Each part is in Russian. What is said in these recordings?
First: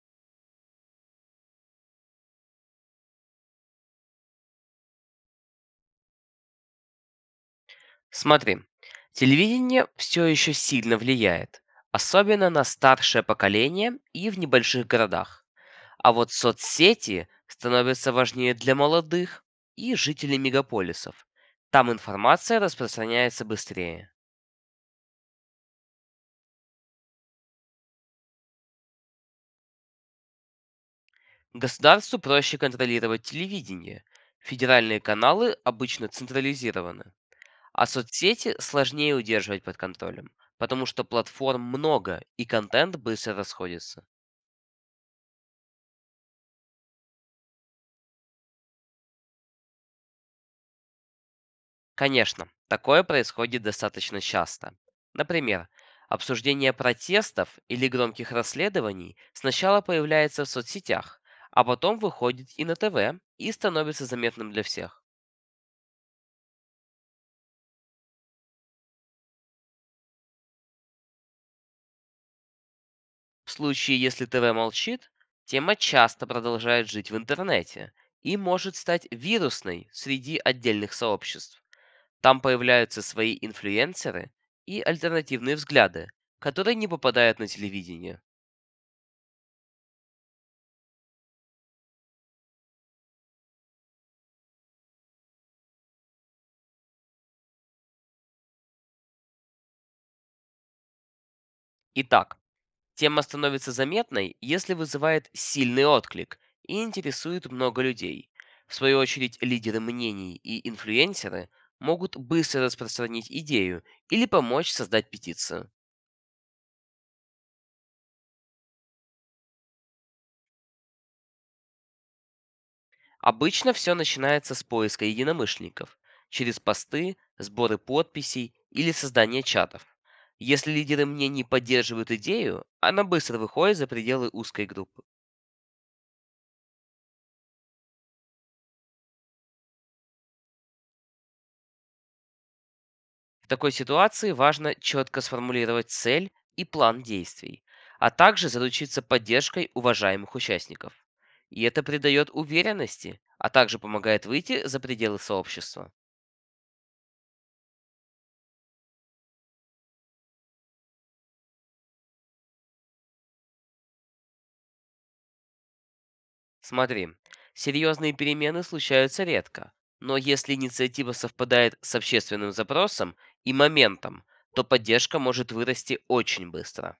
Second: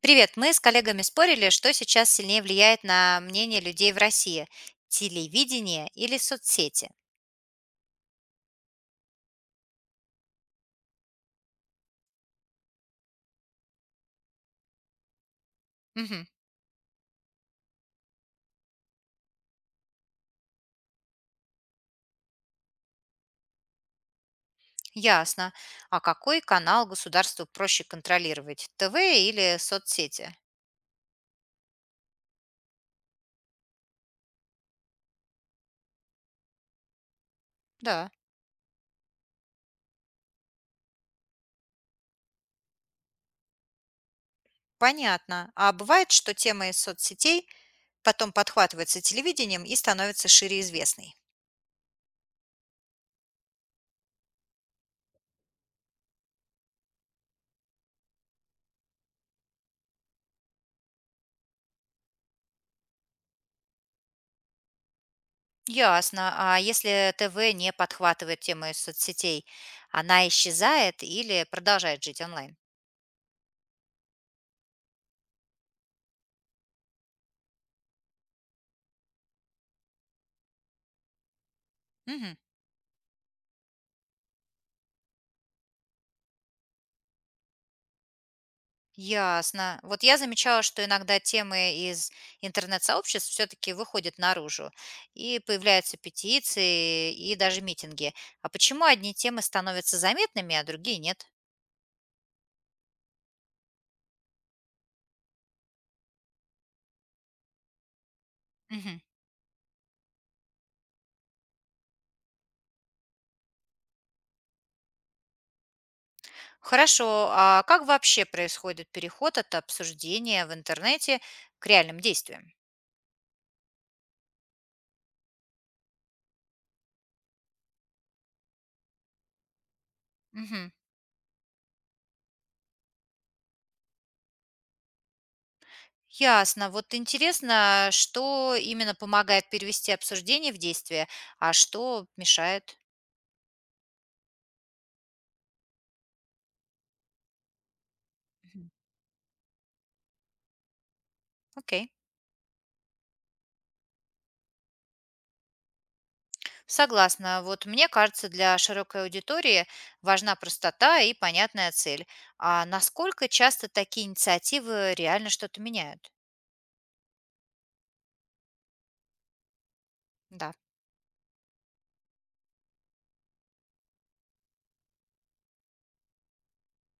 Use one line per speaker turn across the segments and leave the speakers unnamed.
Привет. Мы с коллегами спорили, что сейчас сильнее влияет на мнение людей в России – телевидение или соцсети.
Смотри, телевидение все еще сильно влияет, особенно на старшее поколение и в небольших городах. А
Мгм.
вот соцсети становятся важнее для молодых и жителей мегаполисов. Там информация распространяется быстрее.
Ясно. А какой канал государству проще контролировать – ТВ или соцсети?
Государству проще контролировать телевидение. Федеральные каналы обычно централизированы. А
Да,
соцсети сложнее удерживать под контролем, потому что платформ много и контент быстро расходится.
понятно. А бывает, что тема из соцсетей потом подхватывается телевидением и становится шире известной?
Конечно, такое происходит достаточно часто. Например, обсуждение протестов или громких расследований сначала появляется в соцсетях, а потом выходит и на ТВ и становится заметным для всех.
Ясно. А если ТВ не подхватывает тему из соцсетей, она исчезает или продолжает жить онлайн?
В случае, если ТВ молчит, тема часто продолжает жить в интернете и может стать вирусной среди отдельных сообществ.
Мгм.
Там появляются свои инфлюенсеры и альтернативные взгляды, которые не попадают на телевидение.
Ясно. Вот я замечала, что иногда темы из интернет-сообществ все-таки выходят наружу, и появляются петиции и даже митинги. А почему одни темы становятся заметными, а другие нет?
Итак, тема становится заметной, если вызывает сильный отклик и интересует много людей. В
Мгм.
свою очередь, лидеры мнений и инфлюенсеры могут быстро распространить идею или помочь создать петицию.
Хорошо, а как вообще происходит переход от обсуждения в интернете к реальным действиям?
Обычно все начинается с поиска единомышленников через посты, сборы подписей или создание чатов.
Мгм.
Если лидеры мнений поддерживают идею, она быстро выходит за пределы узкой группы.
Ясно. Вот интересно, что именно помогает перевести обсуждение в действие, а что мешает?
В такой ситуации важно четко сформулировать цель и план действий, а также
Мгм.
заручиться поддержкой уважаемых участников. И это
Окей.
придает уверенности, а также помогает выйти за пределы сообщества.
Согласна. Вот мне кажется, для широкой аудитории важна простота и понятная цель. А насколько часто такие инициативы реально что-то меняют?
Смотри, серьезные перемены случаются редко, но
Да.
если инициатива совпадает с общественным запросом и моментом, то поддержка может вырасти очень быстро.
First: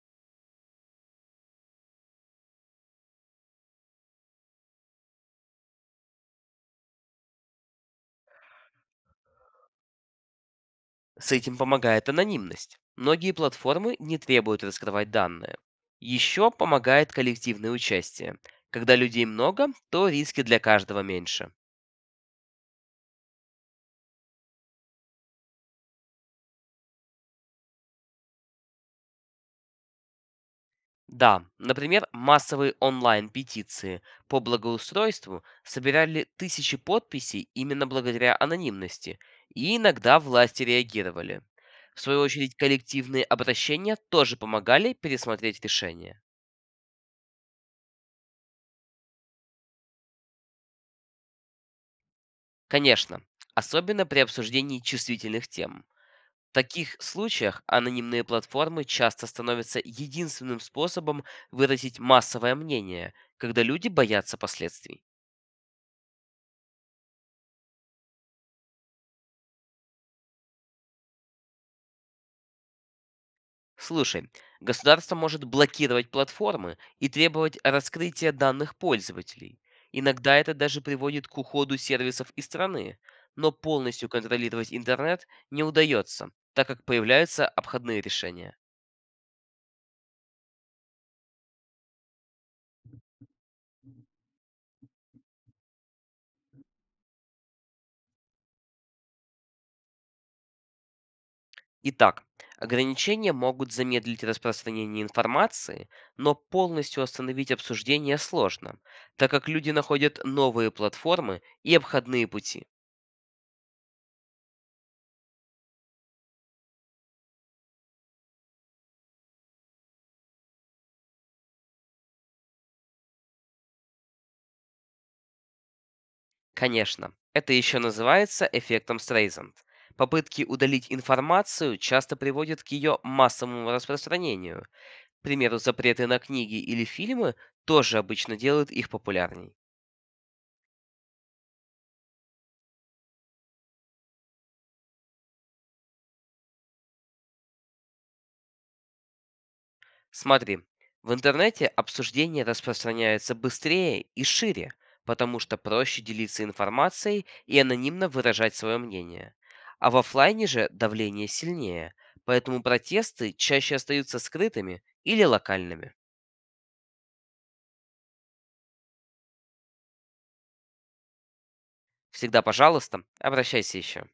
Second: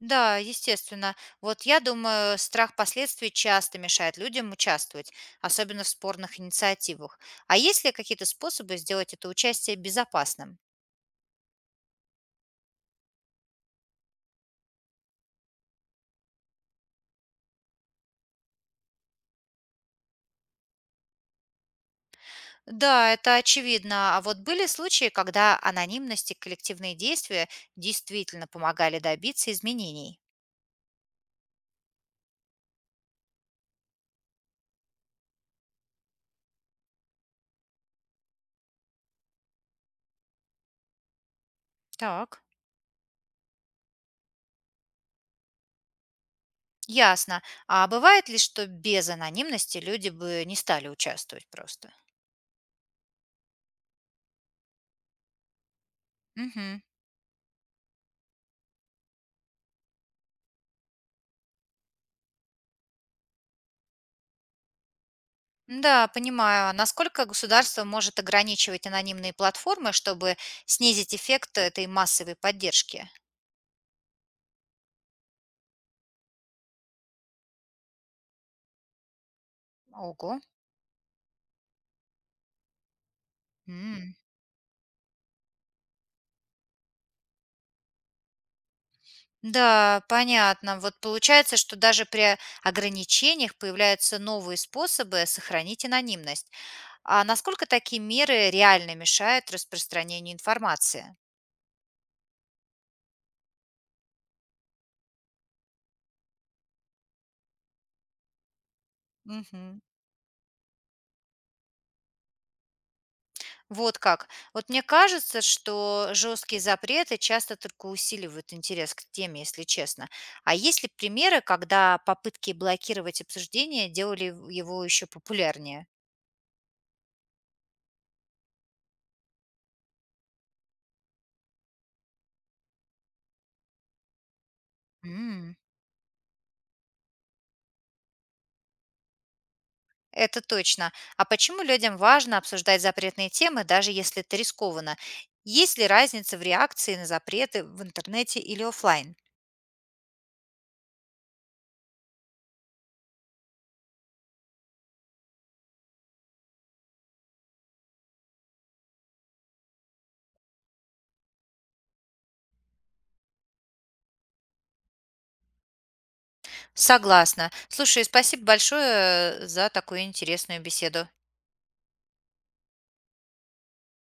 Да, естественно. Вот я думаю, страх последствий часто мешает людям участвовать, особенно в спорных инициативах. А есть ли какие-то способы сделать это участие безопасным?
С этим помогает анонимность. Многие платформы не требуют раскрывать данные. Еще помогает коллективное участие. Когда людей много, то риски для каждого меньше.
Да, это очевидно. А вот были случаи, когда анонимность и коллективные действия действительно помогали добиться изменений?
Да, например, массовые онлайн-петиции по благоустройству собирали тысячи подписей именно благодаря анонимности, и иногда власти реагировали. В свою
Так.
очередь, коллективные обращения тоже помогали пересмотреть решения.
Ясно. А бывает ли, что без анонимности люди бы не стали участвовать просто?
Конечно, особенно при обсуждении чувствительных тем. В
Мгм.
таких случаях анонимные платформы часто становятся единственным способом выразить массовое мнение, когда люди боятся последствий.
Да, понимаю. А насколько государство может ограничивать анонимные платформы, чтобы снизить эффект этой массовой поддержки?
Слушай, государство может блокировать платформы и требовать раскрытия данных пользователей.
Ого.
Иногда это даже приводит к уходу сервисов из страны, но полностью
М.
контролировать интернет не удается, так как появляются обходные решения.
Да, понятно. Вот получается, что даже при ограничениях появляются новые способы сохранить анонимность. А насколько такие меры реально мешают распространению информации?
Итак, ограничения могут замедлить распространение информации, но полностью остановить обсуждение сложно, так как люди
Мгм.
находят новые платформы и обходные пути.
Вот как. Вот мне кажется, что жесткие запреты часто только усиливают интерес к теме, если честно. А есть ли примеры, когда попытки блокировать обсуждение делали его еще популярнее?
Конечно, это еще называется эффектом Стрейзанд. Попытки удалить информацию часто приводят к ее массовому распространению. К
М.
примеру, запреты на книги или фильмы тоже обычно делают их популярней.
Это точно. А почему людям важно обсуждать запретные темы, даже если это рискованно? Есть ли разница в реакции на запреты в интернете или оффлайн?
Смотри, в интернете обсуждения распространяются быстрее и шире, потому что проще делиться информацией и анонимно выражать свое мнение. А в оффлайне же давление сильнее, поэтому протесты чаще остаются скрытыми или локальными.
Согласна. Слушай, спасибо большое за такую интересную беседу.
Всегда, пожалуйста, обращайся еще.